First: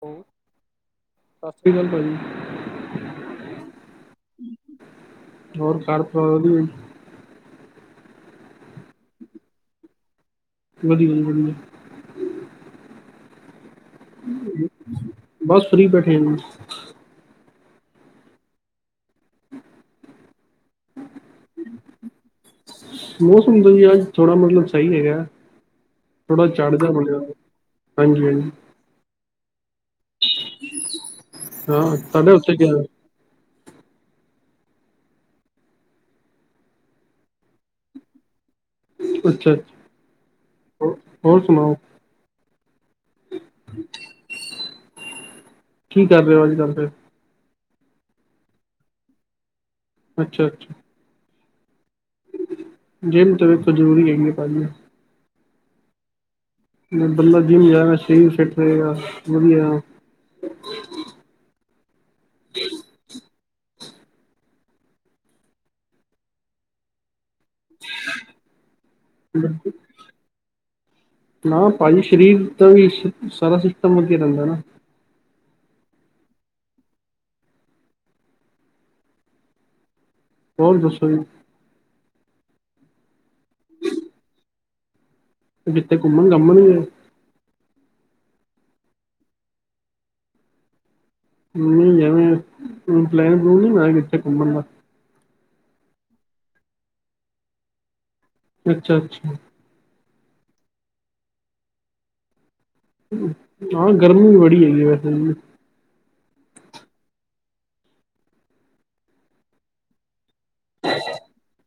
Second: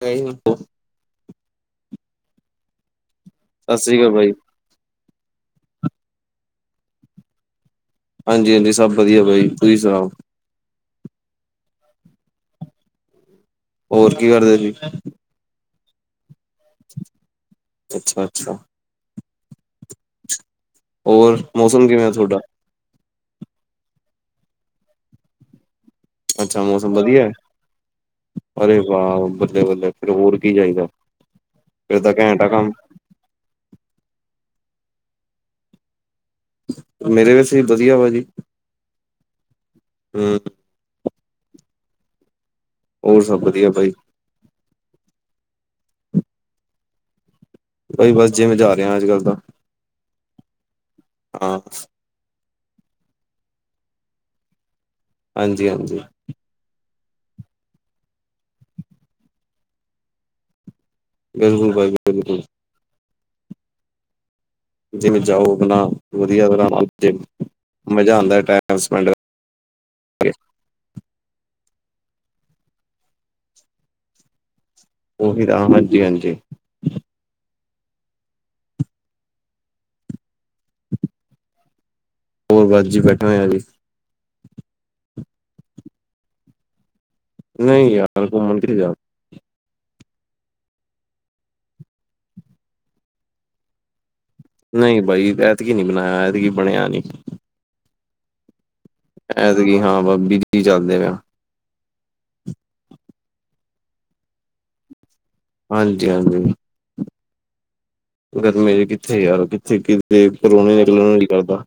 ਕਈ ਹੈਲੋ, ਰੁਕੋ। ਸਤਿ ਸ਼੍ਰੀ ਅਕਾਲ ਭਾਜੀ। ਸਤਿ ਸ੍ਰੀ ਅਕਾਲ ਭਾਈ। ਹੋਰ ਘਰ ਪਰਿਵਾਰ ਵਧੀਆ ਜੀ। ਹਾਂਜੀ-ਹਾਂਜੀ, ਸਭ ਵਧੀਆ ਬਾਈ ਤੁਸੀਂ ਸੁਣਾਓ? ਵਧੀਆ ਜੀ ਵਧੀਆ। ਹੋਰ ਕੀ ਕਰਦੇ ਸੀ? ਬਸ ਫ੍ਰਰੀ ਬੈਠੇ ਆ। ਅੱਛਾ-ਅੱਛਾ। ਹੋਰ ਮੌਸਮ ਕਿਵੇਂ ਤੁਹਾਡਾ? ਮੌਸਮ ਦਾ ਜੀ ਅਜ ਥੋੜਾ ਮਤਲਬ ਸਹੀ ਹੈਗਾ। ਥੋੜਾ ਅੱਛਾ ਝੜ ਜਾ ਮੌਸਮ ਬਣਿਆ, ਵਧੀਆ ਹੈ' ਹਾਂਜੀ-ਹਾਂਜੀ, ਅਰੇ ਵਾਹ ਬੱਲੇ-ਬੱਲੇ ਫਿਰ ਹੋਰ ਕੀ ਚਾਹੀਦਾ। ਹਾਂ ਫਿਰ ਤਾਂ ਤੁਹਾਡੇ ਘੈਂਟ ਆ ਉੱਥੇ ਕੰਮ ਕਿਵੇਂ? ਮੇਰੇ ਵੈਸੇ ਵਧੀਆ ਵਾ ਜੀ। ਅੱਛਾ ਹਮ ਅੱਛਾ ਹੋਰ ਸੁਣਾਓ? ਹੋਰ ਸਭ ਵਧੀਆ ਬਾਈ। ਕਿ ਕਰ ਰਹੇ ਹੋ ਅਜ ਕੱਲ ਫਿਰ? ਭਾਜੀ ਬਸ ਜਿਮ ਜਾ ਰਿਹਾ ਅੱਜ ਕੱਲ੍ਹ ਤਾਂ। ਅੱਛਾ-ਅੱਛਾ ਹਾਂ। ਜਿਮ ਜਾਣਾ ਤਾ ਜ਼ਰੂਰੀ ਹੋ ਗਈ ਏ ਭਾਜੀ। ਹਾਂਜੀ-ਹਾਂਜੀ। ਬੰਦਾ ਜਿਮ ਜਾਏਗਾ ਸ਼ਰੀਰ ਫਿਟ ਰਹੇਗਾ ਵਧੀਆ। ਬਿਲਕੁਲ ਭਾਈ ਬਿਲਕੁਲ। ਹ [unintelligible] ਜਿਵੇਂ ਜਾਓ, ਆਪਣਾ ਵਧੀਆ ਤਰ੍ਹਾਂ ਨਾਲ ਮਜ਼ਾ ਆਉਂਦਾ ਟਾਈਮ ਸਪੈਂਡ। ਹਮ। ਕਰਕੇ ਹਾਂ ਭਾਜੀ ਸਰੀਰ ਦਾ ਵੀ ਸਾਰਾ ਸਿਸਟਮ ਵਧੀਆ ਰਹਿੰਦਾ ਨਾ। ਉਹੀ ਤਾਂ ਹਾਂਜੀ-ਹਾਂਜੀ। ਹੋਰ ਦੱਸੋ ਜੀ? ਹੋਰ ਬਸ ਜੀ ਬੈਠਾ ਹੋਇਆ ਜੀ। ਤੁਸੀਂ ਕਿੱਥੇ ਘੁੰਮਣ ਘੁੰਮਣ ਨਹੀਂ ਗਏ? ਨਹੀਂ ਯਾਰ ਘੁੰਮਣ ਨੀ ਗਿਆ। ਨਹੀਂ ਐਵੇਂ ਪਲੈਨ ਪਲੁਨ ਨਹੀਂ ਬਣਾਇਆ ਕਿੱਥੇ ਘੁੰਮਣ ਦਾ। ਨਹੀਂ ਬਾਈ ਐਤਕ ਨੀ ਬਣਾਇਆ' ਐਤਕੀ ਬਣਿਆ ਨੀ। ਅੱਛਾ-ਅੱਛਾ। ਜੈਸੇ ਕਿ ਹਾਂ ਨਹੀਂ ਚੱਲਦੇ ਆ। ਹਾਂ ਗਰਮੀ ਵੀ ਬੜੀ ਹੈਗੀ ਵੈਸੇ। ਹਾਂਜੀ ਹਾਂਜੀ। ਗਰਮੀ ਚ ਕਿੱਥੇ ਯਾਰ ਕਿੱਥੇ ਕਿ ਪਰੋਣੇ ਨਿਕਲਣ ਨੂੰ ਨਹੀ ਜੀ ਕਰਦਾ।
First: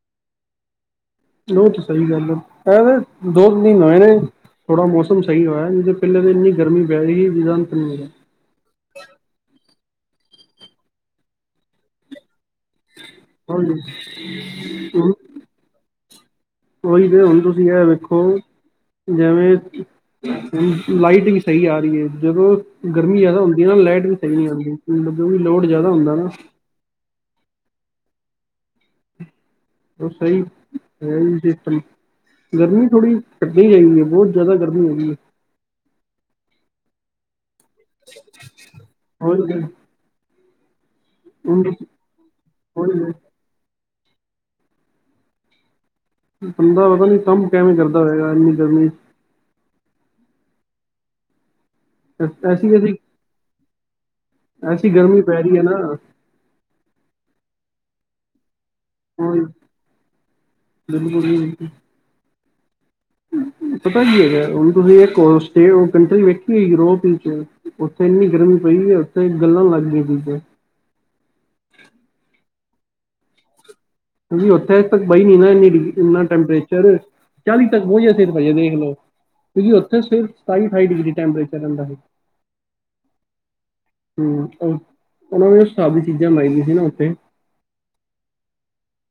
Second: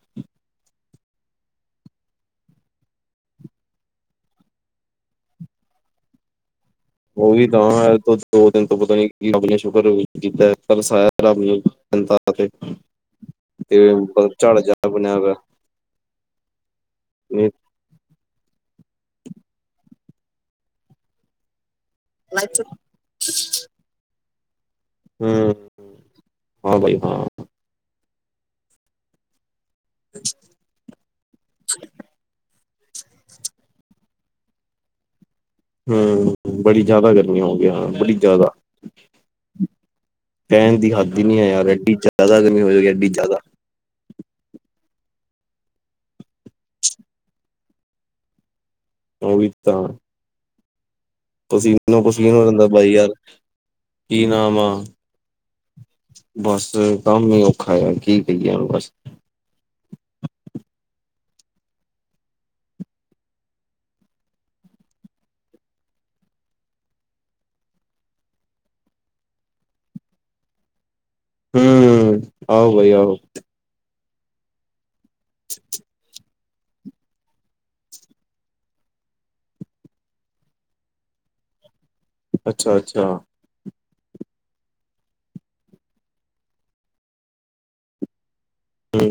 ਉਹ ਤੇ ਸਹੀ ਗੱਲ ਆ। ਕ ਦੋ ਤ ਮਹੀਨੇ ਨੇ ਥੋੜਾ ਮੌਸਮ ਸਹੀ ਹੋਇਆ ਨਹੀਂ ਪਹਿਲੇ ਤਾਂ ਇਨੀ ਗਰਮੀ ਪੈ ਰਹੀ ਉਹ ਸੀ। ਵੀ ਤਾਂ ਹੈ ਜਿ ਤੋਂ ਦੋ ਦਿਨ ਤੋਂ ਪਤਾ ਨੀ ਰੱਬ ਨੇ ਸ਼ੁਕਰ ਕੀਤਾ। ਪਰ ਸਾਇ ਰੱਬ ਨੇ ਹਾਂਜੀ, ਝਾੜ ਜਾਰ ਹੁਣ ਬਣਿਆ। ਉਹੀ ਤੇ ਹੁਣ ਨਹੀਂ ਤੁਸੀਂ ਇਹ ਵੇਖੋ। ਜਿਵੇਂ, ਲਾਈਟਿੰ ਵੀ ਸਹੀ ਆ ਰਹੀ ਹੈ। ਜਦੋਂ ਗਰਮੀ ਜ਼ਿਆਦਾ ਹੁੰਦੀ ਆ ਨਾ ਲਾਈਟ ਵੀ ਸਹੀ ਨੀ ਆਉਂਦੀਦੋਂ ਵੀ ਲੋਡ ਹੂੰ ਜ਼ਿਆਦਾ ਹੁੰਦਾ ਨਾ। ਹਾਂ, ਬਾਈ ਹਾਂ। ਉਹ ਸਹੀ- ਸਹੀ ਸਿਸਟਮ ਗਰਮੀ ਥੋੜੀ ਘੱਟੀ ਚਾਹਦੀ ਹੈ ਬਹੁਤ। ਜ਼ਿਆਦਾ ਗਰਮੀ ਹੋ ਗਈ ਹੈ। ਹਮ, ਬੜੀ ਜ਼ਿਆਦਾ ਗਰਮੀਆਂ ਹੋ ਗਈਆਂ ਬੜੀ ਜ਼ਿਆਦਾ। ਹੋਰ ਫੈਣ ਦੀ ਹੱਦ ਹੀ ਨਹੀਂ ਹੈ ਯਾਰ ਹੁਣ ਐਡੀ ਜ਼ਿਆਦਾ ਗਰਮੀ ਹੋ ਜਾਵੇਗੀ ਐਡੀ ਉਹੀ ਜ਼ਿਆਦਾ। ਬੰਦਾ ਪਤਾ ਨੀ ਕੰਮ ਕਿਵੇਂ ਕਰਦਾ ਹੋਏਗਾ ਇੰਨੀ ਗਰਮੀ। ਹੋਵ ਤਾਂ ਪਸਮੀਨੋ- ਚ ਪਸਮੀਨੋ ਰਹਿੰਦਾ ਐਸੀ ਬਾਈ ਵੈਸੀ ਯਾਰ। ਕੀ ਨਾਮ ਆ। ਐਸੀ ਗਰਮੀ ਪੈ ਰਹੀ ਹੈ ਨਾ ਬਸ ਕੰਮ ਹੀ ਔਖਾ ਆ ਕੀ ਕਹੀਏ ਹੁਣ ਬਸ। ਹੋਰ। ਦ ਬ ਪਤਾ ਕੀ ਹੈਗਾ। ਹੁਣ ਤੁਸੀਂ ਇੱਕ ਹੋ ਸਟੇ ਕੰਟਰੀ ਵੇਖੀ ਯੂਰੋਪ ਵਿੱਚ ਉੱਥੇ ਇੰਨੀ ਗਰਮੀ ਪਈ ਹੈ ਉੱਥੇ ਗੱਲਾਂ ਲੱਗ ਗਈਆਂ ਸੀ। ਹਮ। ਆਓ ਭਾਈ ਆਓ। ਕਿਉਂਕਿ ਉੱਥੇ ਤੱਕ ਬਾਈ ਨੀ ਨਾ ਇੰਨੀ ਡਿ ਇੰਨਾ ਟੈਂਪਰੇਚਰ। ਚਾਲੀ ਤੱਕ ਬਹੁਥੇਾਈ ਦੇਖ ਲੋ। ਕਿਉਂਕਿ ਉੱਥਰ ਸਤਾਈ- ਅਠਾਈ ਡਿਗਰੀ ਟੈਂਪਰੇਚਰ ਰਹਿੰਦਾ ਸੀ। ਅੱਛਾ -ਅੱਛਾ ਹਮ, ਉਹਨਾਂ ਨੇ ਸਾਰੀ ਚੀਜ਼ਾਂ ਲਾਈਆਂ ਸੀ ਨਾ ਉੱਥੇ। ਹਠ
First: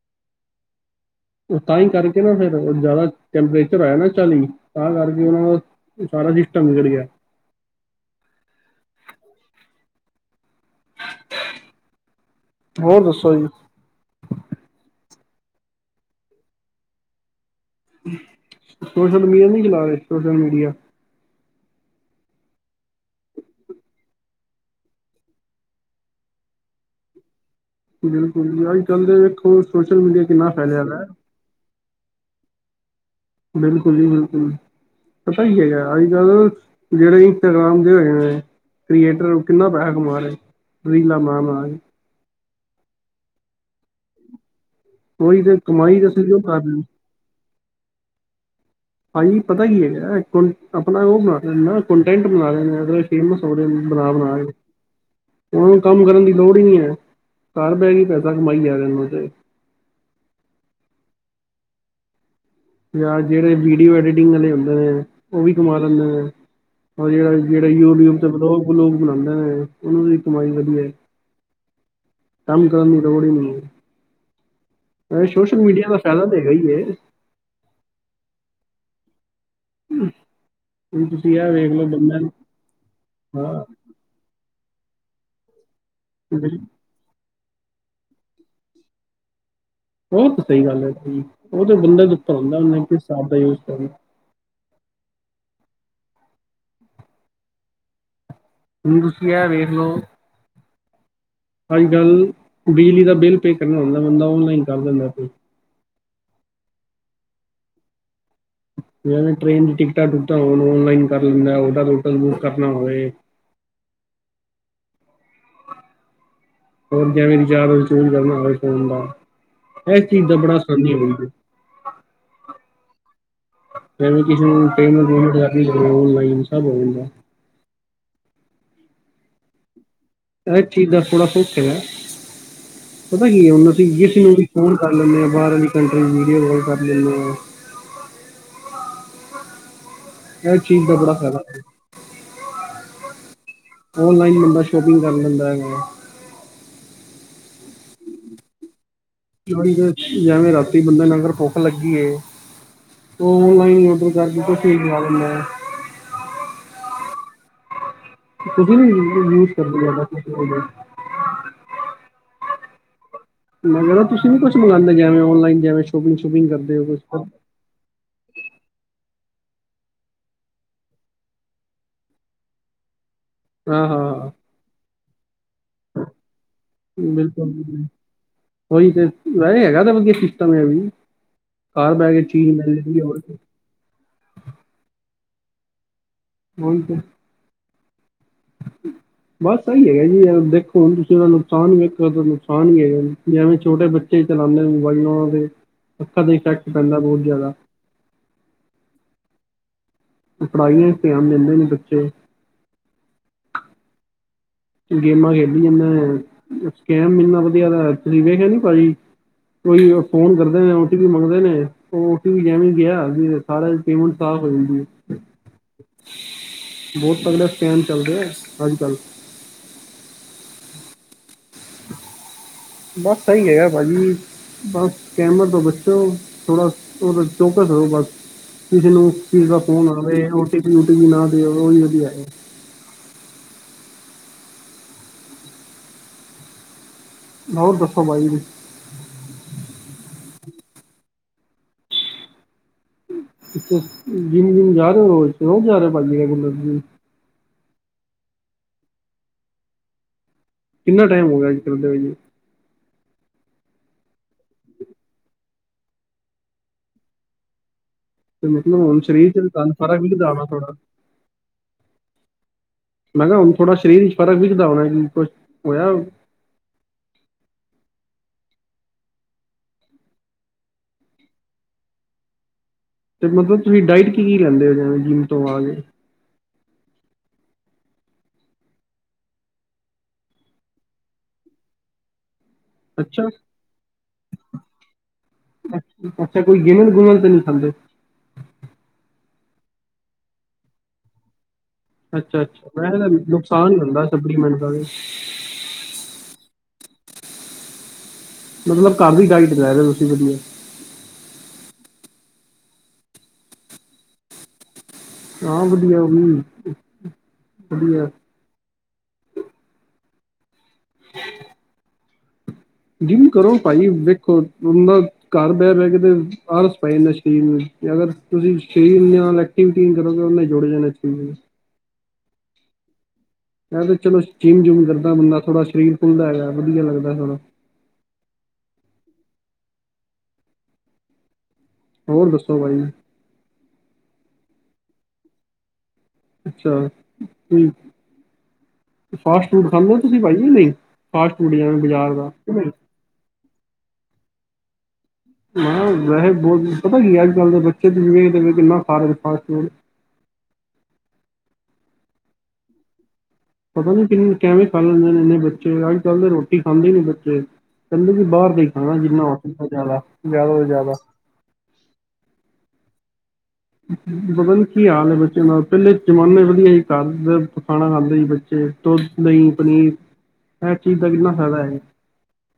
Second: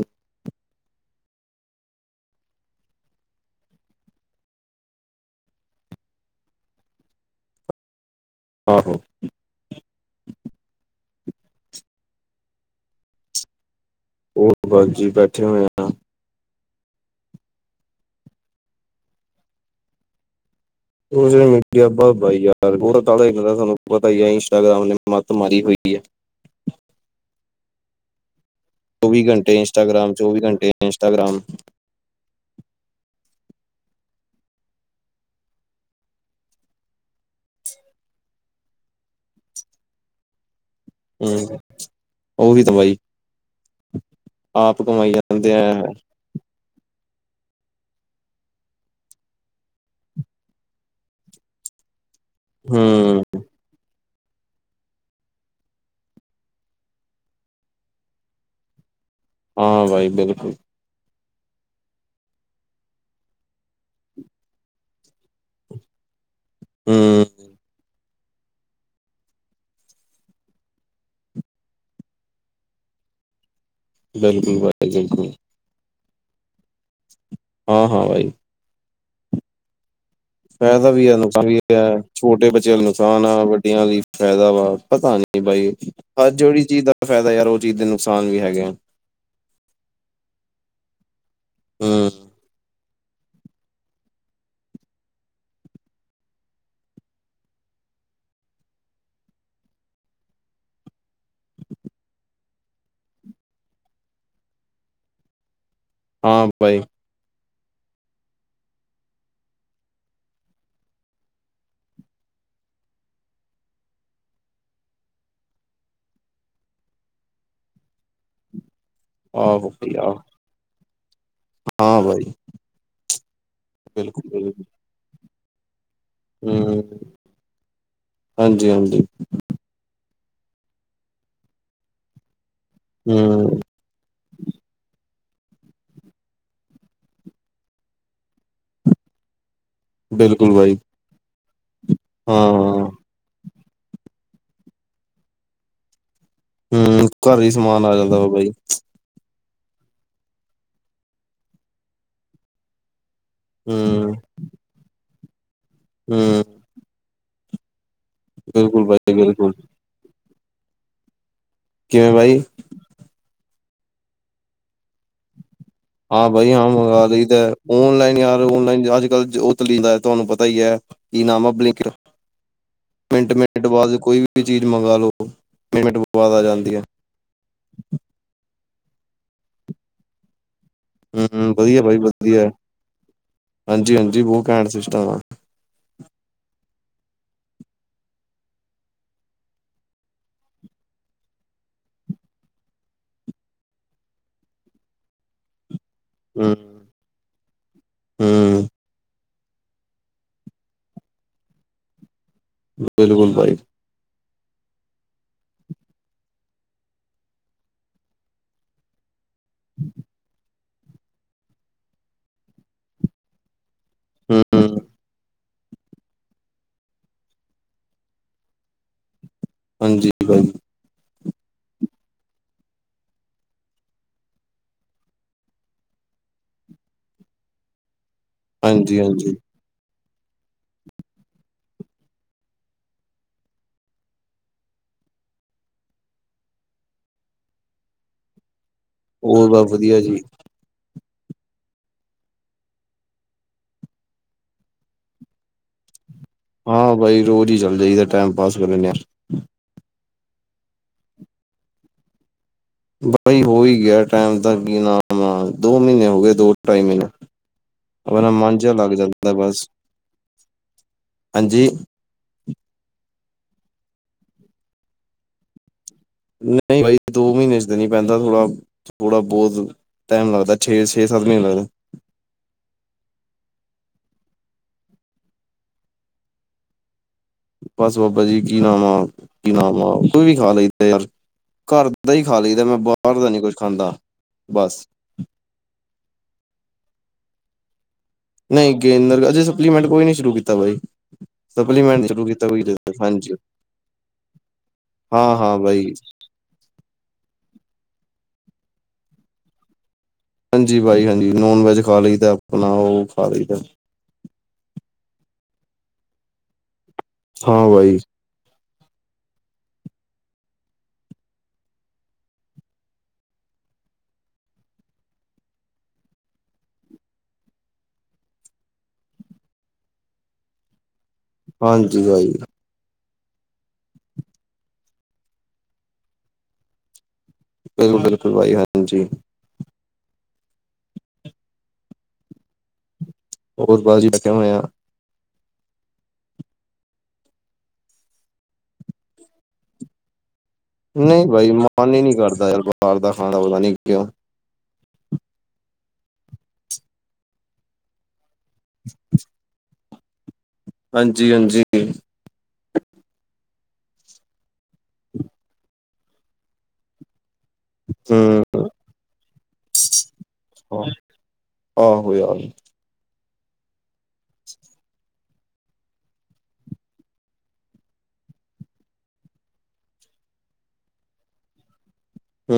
ਤਾਂ ਹੀ ਕਰਕੇ ਨਾ ਫਿਰ ਜ਼ਿਆਦਾ ਟੈਂਪਰੇਚਰ ਆਇਆ ਨਾ ਚਾਲੀ ਤਾਂ ਕਰਕੇ ਉਹਨਾਂ ਦਾ। ਸਾਰਾ ਸਿਸਟਮ ਵਿਗੜ ਗਿਆ। ਆਹੋ! ਹੋਰ ਦੱਸੋ ਜੀ? ਉਹ ਬਸ ਜੀ ਬੈਠੇ ਹੋਏ ਆ। ਸੋਸ਼ਲ ਮੀਡੀਆ ਨਹੀਂ ਚਲਾ ਰਹੇ ਸੋਸ਼ਲ ਮੀਡੀਆ। ਸੋ ਮੀਡੀਆ ਬ ਯਾਰ ਤੁਹਾਨੂੰ ਪਤਾ ਇੰਸਟਾਗ੍ਰਾਮ ਨੇ ਮੱਤ ਮਾਰੀ ਹੋਈ ਹੈ। ਬਿਲਕੁਲ ਜੀ ਅੱਜ ਕੱਲ੍ਹ ਦੇ ਚੌਵੀ ਘੰਟੇ ਵੇਖੋ ਸੋਸ਼ਲ ਇੰਸਟਾਗ੍ਰਾਮ ਮੀਡੀਆ ਚੌਵੀ ਕਿੰਨਾ ਘੰਟੇ ਫੈਲਿਆ ਵ। [unintelligible] ਬਿਲਕੁਲ ਜੀ ਬਿਲਕੁਲ। ਪਤਾ ਹੀ ਹੈਗਾ। ਅੱਜ ਕੱਲ ਜਿਹੜੇ ਇੰਸਟਾਗ੍ਰਾਮ ਦੇ ਹੋਏ ਨੇ ਕ੍ਰੀਏਟਰ ਨੂੰ ਕਿੰਨਾ ਪੈਸਾ ਕਮਾ ਰਹੇ ਰੀਲਾਂ ਹ, ਬਣਾ ਮ ਬਣਾ ਕੇ ਉਹੀ ਤਾਂ ਬਾਈ, ਆਪ ਕਮਾਈ ਕੋਈ ਜਾਂਦੇ ਤੇ ਆ ਕਮਾਈ ਤੇ ਅਸੀ ਕਰਹੇ ਹਾਂਜੀ, ਪਤਾ ਕੀ ਹੈਗਾ। ਆਪਣਾ ਉਹ ਬਣਾ ਰਹੇ ਨਾ ਕਟੈਂਟ ਬਣਾ ਰਹੇ ਨੇ। ਅਗ ਹੂੰ ਫੇਮਸ ਬਣਾ- ਬਣਾ ਕੇ ਉਹਨਾਂ ਨੂੰ ਕੰਮ ਕਰਨ ਦੀ ਲੋੜ ਹੀ ਨੀ ਹੈ। ਘਰ ਬਹਿ ਕੇ ਪੈਸਾ ਕਮਾਈ ਜਾ ਰ ਤੇ ਹਾਂ, ਬਾਈ ਬਿਲਕੁਲ ਜਾਂ ਜਿਹੜੇ ਵੀਡੀਓ ਐਡੀਟਿੰਗ ਵਾਲੇ ਹੁੰਦੇ ਨੇ। ਉਹ ਵੀ ਕਮਾ ਲੈਂਦੇ ਨੇ। ਹੂੰ ਜਿਹੜਾ- ਜਿਹੜਾ ਯੂਟਿਊਬ ਤੇ ਬਲੋਗ- ਵਲੋਗ ਬਣਾਉਂਦੇ ਨੇ ਉਹਨਾਂ ਦੀ ਕਮਾਈ ਵਧੀਆ। ਕੰਮ ਕਰਨ ਦੀ ਲੋੌੜੀ ਨੀ। ਬਿਲਕੁਲ -ਬ ਸੋਸ਼ਲ ਮੀਡੀਆ ਦਾ ਫੈਲਾ ਦੇਗਾ ਹੀ ਹੈ। ਹਾਂ, ਹਾਂ, ਬਾਈ। ਹਮ, ਫ਼ਾਇਦਾ ਵੀ ਆ ਨੁਕਸਾਨ ਵੀ, ਛੋਟੇ ਬੱਚਿਆਂ ਲਈ ਨੁਕਸਨ ਆ, ਹਾਂ ਵਡਿਆ ਲਈ ਫਾਇਦਾ, ਆ ਪਤਾ ਨਈ ਜੀ ਬਾਈ ਅੱਜ ਵੀ ਚੀਜ਼ ਦਾ ਫਾਇਦਾ ਯਾਰ, ਉਹ ਚੀਜ਼ ਦੇ ਨੁਕਸਾਨ ਵੀ ਹੈਗਾ ਉਹਹੁ ਤਾਂ ਸਹੀ ਗੱਲ ਹੈ, ਉਹ ਤਾਂ ਬੰਦਾ ਹਮ ਦਿੱਤਾ ਹੁੰਦਾ, ਉਹ ਕਿਸ ਹਿਸਾਬ ਦਾ ਯੂਜ ਕਰ, ਹੁਣ ਤੁਸੀ, ਆ ਵੇਖਲੋ ਅੱਜ ਕੱਲ੍ਹ, ਬਿਜਲੀ ਦਾ ਬਿੱਲ ਪੇ ਕਰਨਾ ਹੁੰਦਾ, ਬੰਦਾ ਔਨਲਾਈਨ ਕਰ ਦਿੰਦਾ ਕੋ ਹਾਂ, ਬਾਈ। ਯ ਟ੍ਰੇਨ ਦੀ ਟਿਕਟਾਂ ਟੁਕਟਾਂ ਔਨਲਾਈਨ ਕਰ ਲੈਂਦਾ, ਹੋਟਲਟਲ ਬੁੱਕ ਕਰਨਾ ਹੋਵੇ ਹੋਰ, ਕਿਵੇਂ ਵਿਚਾਰ, ਫੋਨ ਕਰਨਾ ਹੋਵੇ ਫੋਨ ਦਾ ਆਹੋ ਬਾਈ ਇਹ, ਆਹੋ ਚੀਜ਼ ਦਾ ਬੜਾ ਆਸਾਨੀ ਹੋਈ। ਹਾਂ, ਬਾਈ? ਮ ਵੀ ਬਿਲਕੁਲ ਕਿਸ ਨੂੰ, [inaudible] ਹੁੰ ਜਾਂਦਾ ਹਾਂਜੀ ਹਾਂਜੀ, ਚਾਹੇ ਠੀਕ ਸੀਗਾ, ਥੋੜਾ ਸੁਸਤ ਹੈਗਾ, ਪਤਾ ਕੀ ਹਮ ਹੈ ਉਹ, ਕਿਸੀ ਨੂੰ ਵੀ ਫੋਨ ਕਰ ਲੈਂਦੇ ਆ, ਬਾਹਰ ਵੀ ਕੰਟਰੀ ਵੀਡੀਓ ਕਾਲ ਕਰ ਲੈਂਦੇ, ਆਾਂ ਬਿਲਕੁਲ, ਇਹ ਬਾਈ ਚੀਜ਼ ਬੜਾ ਫਾਇਦਾ ਹਾਂ, ਹਾ। ਔਨਲਾਈਨ, ਬੰਦਾ ਸ਼ੋਪਿੰਗ ਕਰ ਲੈਂਦਾ ਹੈਗਾ। ਹੂ ਹੂ ਘਰੇ ਹੀ ਸਮਾਨ ਆ ਜਾਂਦਾ ਵਾ ਬਾਈ। ਜਿਵੇਂ ਰਾਤੀ ਬੰਦਾ ਭੁੱਖ ਲੱਗੀ ਏ ਓਨਲਾਈਨ, ਡਰ ਹਮ ਕਰਕੇ ਫੜਾ ਜਾ ਦਿੰਦਾ। ਆ ਤੁਸੀਂ ਬਿਲਕੁਲ ਨੀ ਬਾਈ ਯੂਜ ਬਿਲਕੁਲ ਕਰਦੇ ਆ [inaudible] ਕਿਵੇਂ, ਬਾਈ? ਮੈਂ ਕਿਹਾ, ਤੁਸੀਂੀ ਕੁਛ ਮੰਗਗਾਉਂਦੇ ਜਿਵੇ, ਓਨਲਾਈਨ ਜਵੇ ਹਾਂ, ਬਾਈ ਹਾਂ ਮੰਗਾ, ਲਈ ਦਾ ਓਨਲਾਈਨ, ਯਾਰ ਓਨਲਾਈਨ ਅੱਜ ਕੱਲ ਉਤਲੀ ਦਾ ਤੁਹਾਨੂੰ ਪਤਾ ਹੀ ਹੈ ਕੀ ਨਾਮ ਆ ਬਲਿੰਕ ਮਿੰਟ ਮਿੰਟ ਬਾਅਦ ਕੋਈ ਵੀ ਚੀਜ਼ ਮੰਗ ਲਓ, ਮਿੰਟ ਬਾਅਦ ਆ, ਜਾਂਦੀ ਹੈ। ਬਿਲਕੁਲੁ, ਉਹੀ ਤੇ ਹੈਗਾ ਤਾਂ ਵਧੀ ਹੈਗਾ ਆ ਸਿਸਟਮ ਏ ਵੀ ਹੂੰ ਵਧੀਆ ਘਰ ਭਾਈ ਬਹਿ ਠੀਕ ਕੇ, ਵਧੀਆ ਚੀਜ਼ ਮਿਲਦੀ ਹੋਰ। ਹਾਂਜੀ ਹਾਂਜੀ, ਵਹ ਕੈਂਟ ਸਸਤਾ ਆ ਓਹੀ ਤੇ, ਬਸ ਸਹੀ ਹੈਗਾ ਜੀ, ਯ ਦੇਖੋ ਹੁਣ ਕਿਸੇ ਦਾ ਨੁਕਸਾਨ ਵੇਖੋ ਨੁਕਸਾਨ ਦੇਣ ਜਿਵੇਂ, ਛੋਟੇ ਬੱਚੇ ਚਲਾਉਂਦੇ ਮੋਬਾਈਲ, ਉਹਨਾਂ ਦੇ ਅੱਖਾਂ ਤੇ ਇਫੈਕਟ ਪੈਂਦਾ, ਬਹੁਤ ਜ਼ਿਆਦਾ ਹ ਅ ਅ ਪੜ੍ਹਾਈ ਚ, ਧਿਆਨ ਦਿੰਦੇ ਨੇ ਬੱਚੇ ਬਿਲਕੁਲ, ਭਾਈ। ਗੇਮਾਂ ਖੇਡ ਲੈਂਦੇ ਨੇ ਸਕੇਮ ਇੰਨਾ ਵਧੀਆ ਤੁਸੀ ਵੇਖਿਆ ਨਈ, ਭਾਜੀ, ਕੋਈ ਫੋਨ ਕਰਦੇ ਨੇ, ਓਟੀ ਪੀ ਮੰਗਦੇ ਨੇ, ਉਹ ਓਟੀ ਪੀ ਜਿਵੇਂ ਗਿਆ, ਵੀ ਸਾਰੇ ਪੇਮਟ ਸਾਫ਼, ਹੋ ਹੂੰ ਜਾਂਦੀ ਏ ਬਹੁਤ ਅੰਦਰ ਸਕੇਨ ਚੱਲ ਰਿਹਾ, ਅੱਜ ਕੱਲ ਹਾਂਜੀ। ਠੀਕ ਜੀ, [inaudible] [unintelligible] ਸਭ ਸਹੀ ਹੈਗਾ, ਭਾਜੀ। ਬਸ ਸਕੇਮਰ ਤੋਂ ਬੱਚਉ ਥੋੜਾ ਚੌਕਸ ਰਹੋ ਬਸ? ਕਿਸੇ ਹਾਂਜੀ ਨੂੰ, ਹਾਂਜੀ ਕਿਸ ਦਾ ਫੋਨ ਆਵੇ,, ਓਟੀ ਪੀਟੀ ਵੀ ਨਾ ਦਿਉ, ਉਹੀ ਵਧੀਆ। ਹੋਰ, ਦੱਸੋ ਬਾਈ, ਤੁਸੀ? ਹੋਰ ਬਸ ਵਧੀਆ ਜੀ। ਜਿੰਮ ਜੂੰਮ ਜਾ ਰਹੇ ਰੋਜ ਜਾ ਰੋਜ ਜਾ ਰਹੇ ਓ ਭਾਜੀ ਰੈਗੂਲਰ ਜਿਮ ਹਾਂ ਬਾਈ ਰੋਜ ਈ ਚੱਲ ਜਾਈਦੈ, ਟੈਮ ਪਾਸ ਕਰ ਲੈਂਨੇ ਆਂ। ਕਿੰਨਾ ਟਾਈਮ ਹੋ ਗੇਐ ਆੱਜ ਕਰਦੇ ਹੋਈਏ? ਬਾਈ ਹੋ ਹੀ ਗਿਆ ਟੈਮ ਦਾ ਕੀ ਨਾਮ ਆ ਦੋ ਮ੍ਹੀਨੇ ਹੋ ਗਏ ਦੋ ਢਾਈ ਮ੍ਹੀਨੇ ਆਪਣਾ ਤੇ ਮਨ ਜਿਹਾ ਮਤਲਬ ਲੱਗ ਹੁਣ ਸਰੀਰ ਜਾਂਦਾ 'ਚ ਤਾਂ ਬਸ ਫਰਕ ਵਿਖਦਾ ਹੋਣਾ ਥੋੜਾ ਹਾਂਜੀ। ਮੈਂ ਕੇਆ ਹੁਨ ਥੋੜਾ ਸ਼ਰੀਰ ਇਚ ਫਰਕ ਵਿਖਦਾ ਹੋਣੈ ਵੀ ਕੁੱਛ ਹੋਏਐ? ਨਹੀਂ ਬਾਈ ਦੋ ਮਹੀਨੇ 'ਚ ਦੇਣੀ ਪੈਂਦਾ ਥੋੜ੍ਹਾ ਥੋੜਾ ਬੋਤ ਟੈਮ ਲੱਗਦੈ, ਛੇ, ਛੇ-ਸਾੱਤ ਮੀਨੇ ਲੱਗਦੇ। ਤੇ ਮਤਲਬ ਤੂਸੀ ਡਾਇਟ ਕੀ-ਕੀ ਲੈਂਦੇ ਓ, ਜੈਂਵੇਂ ਜਿੰਮ ਤੋ ਆ ਕੇ? ਬਸ ਬਾਬਾ ਜੀ ਕੀ ਨਾਮ ਆ ਕੀ ਨਾਮ ਆ ਕੋਈ ਵੀ ਖਾ ਲਈ ਯਾਰ ਘਰ ਦਹੀਂ ਖਾ ਲੀਦੈ, ਮੈਂ ਬਾਰ ਦਾ ਅੱਛਾ ਨੀ ਕੁੱਛ ਖਾਂਦਾ ਬਾੱਸ। ਅ ਅੱਛਾ ਕੋਈ ਗਿਨਲ ਗੁਨਲ ਤੇ ਨਹੀਂ ਖਾਂਦੇ। ਨਹੀਂ ਗੇਂਨਰ ਅਜੇ ਸਪਲੀਮੈਂਟ ਕੋਈ ਨੀ ਸ਼ੁਰੂ ਕੀਤਾ ਬਈ ਸਪਲੀਮੈਂਟ ਸ਼ੁਰੂ ਕੀਤਾ ਅੱਛਾ-ਅੱਛਾ, ਵੈਸੇ ਤਾਂ ਹਾਂਜੀ ਨੁਕਸਾਨ ਈ ਹੁੰਦਾ ਸਪਲੀਮੈਂਟ ਦਾ ਵੀ। ਹਾਂ-ਹਾਂ ਬਾਈ ਮਤਲਬ ਘਰ ਵੀ ਡਾਇਟ ਲੈ ਰਹੇ ਤੁਸੀਂ ਵਧੀਆ ਹਾਂਜੀ ਬਾਈ ਹਾਂਜੀ, ਨੋਨ ਵੈਜ ਖਾ ਲਈਦੈ ਆਪਨਾ ਓ ਖਾ ਲਈਦੈ। ਹਾਂ ਵਧੀਆ ਉਹ ਵੀ ਹਾਂ ਬਾਈ ਵਧੀਆ। [inaudible] ਜਿੰਮ ਕਰੋ ਭਾਈ ਵੇਖੋ, ਹੂਨਨਾ ਘਾੱਰ ਬੈ-ਬੈ ਕੇ ਤੇ ਆਲਸ ਪੈ ਜਾਂਦਾ ਸਰੀਰ ਨੂੰ ਅਗਰ ਤੁਸੀਂ ਸਰੀਰ ਨਾਲ ਐਕਟੀਵਿਟੀ ਨੀ ਕਰੋਗੇ ਉਹੇ ਜੁੜ ਜਾਣਾ ਸਰੀਰ ਨੂੰ ਹਾਂਜੀ ਵਾਈ। ਮੈਂ ਤੇ ਚਲੋ ਜਿੰਮ-ਜੁਮ ਕਰਦਾਂ, ਬੰਦਾ ਥੋੜਾ ਸ਼ਰੀਰ ਖੁੱਲਦੈ ਹੈਗੈ, ਵਦੀਆ ਲੱਗਦੈ ਥੋੜਾ। [unintelligible] ਬਿਲਕੁਲ ਬਾਈ ਹਾਂਜੀ। ਹੋਰ ਦੱਸੋ ਵਾਈ ਈ? ਹੋਰ ਪਾਜੀ ਲਗੇ ਹੋਏ ਹਾਂ। ਅੱਛਾ ਠੀਕ ਫਾਸਟ ਫੂਡ ਖਾਂਦੇ ਓ ਤੁਸੀਂ ਭਾਜੀ ਨਹੀਂ। ਨਹੀਂ ਬਈ ਮਨ ਹੀ ਨਹੀਂ ਕਰਦਾ ਯਾਰ ਬਾਹਰ ਦਾ ਖਾਣਾ ਪਤਾ ਨਹੀਂ ਕਿਉਂ। ਮੈਂ ਵੈਸੇ ਬਹੁ ਪਤਾ ਕੀ ਅੱਜ ਕੱਲ ਦੇ ਬੱਚੇ ਵੇਖਦੇ ਕਿੰਨਾ ਖਾ ਰਹੇ ਫਾਸ ਫੂਡ ਹਾਂਜੀ, ਹਾਂਜੀ। ਪਤਾ ਨੀ ਕਿੰਨ ਕਿਵੇਂ ਖਾ ਲੈਂਦੇ ਨੇ ਇੰਨੇ ਬੱਚੇ ਅੱਜ ਕੱਲ੍ਹ ਤਾਂ ਰੋਟੀ ਖਾਂਦੇ ਹੀ ਨੀ ਬੱਚੇ ਕਹਿੰਦੇ ਵੀ ਹੂੰ ਬਾਹਰ ਦਾ ਇ ਖਾਣਾ ਜਿੰਨਾ ਹੋ ਸਕੇ ਜ਼ਿਆਦਾ ਜ਼ਿਆਦਾ ਤੋਂ ਜ਼ਿਆਦਾ ਆਹੋ ਯਾਰ ਪਤਾ ਨੀ ਕੀ ਹਾਲ ਹੈ ਬੱਚਿਆਂ ਨਾਲ ਪਹਿਲੇ ਜਮਾਨੇ ਵਧੀਆ ਸੀ ਘਰਦੇ ਖਾਣਾ ਖਾਂਦੇ ਸੀ ਬਚੇ ਦੁੱਧ ਦਹੀਂ ਪਨੀਰ ਇਹ ਚੀਜ਼ ਦਾ ਕਿੰਨਾ ਫਾਈਦਾ ਹੈ। ਹੂ।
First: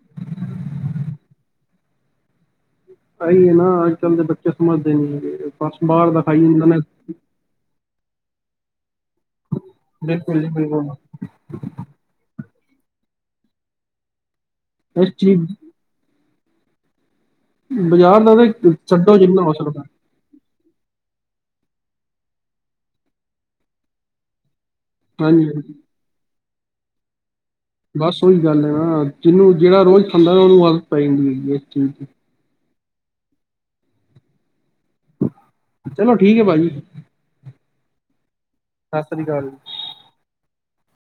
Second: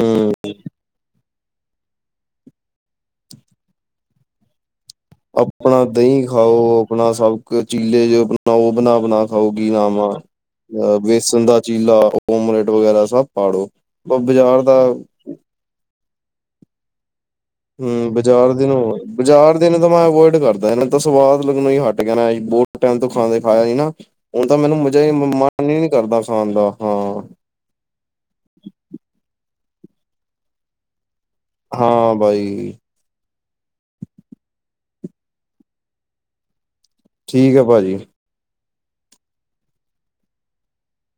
ਆਹੀ ਹੈ ਨਾ ਅੱਜ ਕੱਲ੍ਹ ਦੇ ਬੱਚੇ ਸਮਝਦੇ ਨੀ। ਹੈਗੇ ਬਸ ਆਪਣਾ ਬਾਹਰ ਦਾ ਦਹੀਂ ਖਾਈ ਜਾਂਦੇ ਨੇ ਖਾਓ ਆਪਣਾ ਸਭ ਕੁ ਚੀਲੇ ਜੋ ਬਣਾਓ ਬਣਾ ਬਣਾ ਹੋਰ, ਕੀ ਨਾਮ ਆ ਬਿਲਕੁਲ ਜੀ ਬਿਲਕੁਲ ਵੇਸਣ ਦਾ ਚੀਲਾ ਓਮਲੇਟ ਵਗੈਰਾ ਸਭ ਪਾੜੋ ਬਾਜ਼ਾਰ ਦਾ ਅ [unintelligible] ਹੂ ਦਾ ਬਾਜ਼ਾਰ ਦੇ ਤਾਂ ਨਾਂ ਹੋਣ, ਛੱਡੋ ਜਿੰਨਾ ਹੋ ਬਜ਼ਾਰ ਦੇ ਸਕਦਾ ਤਾਂ ਮੈਂ ਅਵੋਇਡ ਕਰਦਾ ਨਾਂ ਇੰਨਾ। ਤਾਂ ਸਵਾਦ ਲੱਗਣ ਹੀ ਹੱਟ ਗਿਆ ਮੈ, ਬਹੁਤ ਟਾਈਮ ਤੋਂ ਖਾਂਣਾ ਨਹੀਂ ਖਾਇਆ ਨਹੀਂ ਨਾ ਹੁਣ ਤਾਂ ਮੈਨੂੰ- ਤੇ ਹਾਂਜੀ ਮਨ ਹੀ ਨੀ ਕਰਦਾ ਖਾਣ ਦਾ ਹਾਂ। ਬਸ ਉਹੀ ਗੱਲ ਹੈ ਨਾ ਜਿਹਨੂੰ ਜਿਹੜਾ ਰੋਜ਼ ਖਾਂਦਾ ਨਾ ਉਹਨੂੰ ਆਦਤ ਪੈ ਜਾਂਦੀ ਹੈਗੀ। ਚੀਜ਼ ਦੀ ਹਾਂ ਬਈ ਚਲੋ ਠੀਕ ਹੈ ਭਾਜੀ। ਠੀਕ ਹੈ ਭਾਜੀ। ਸਤਿ ਸ੍ਰੀ ਅਕਾਲ ਜੀ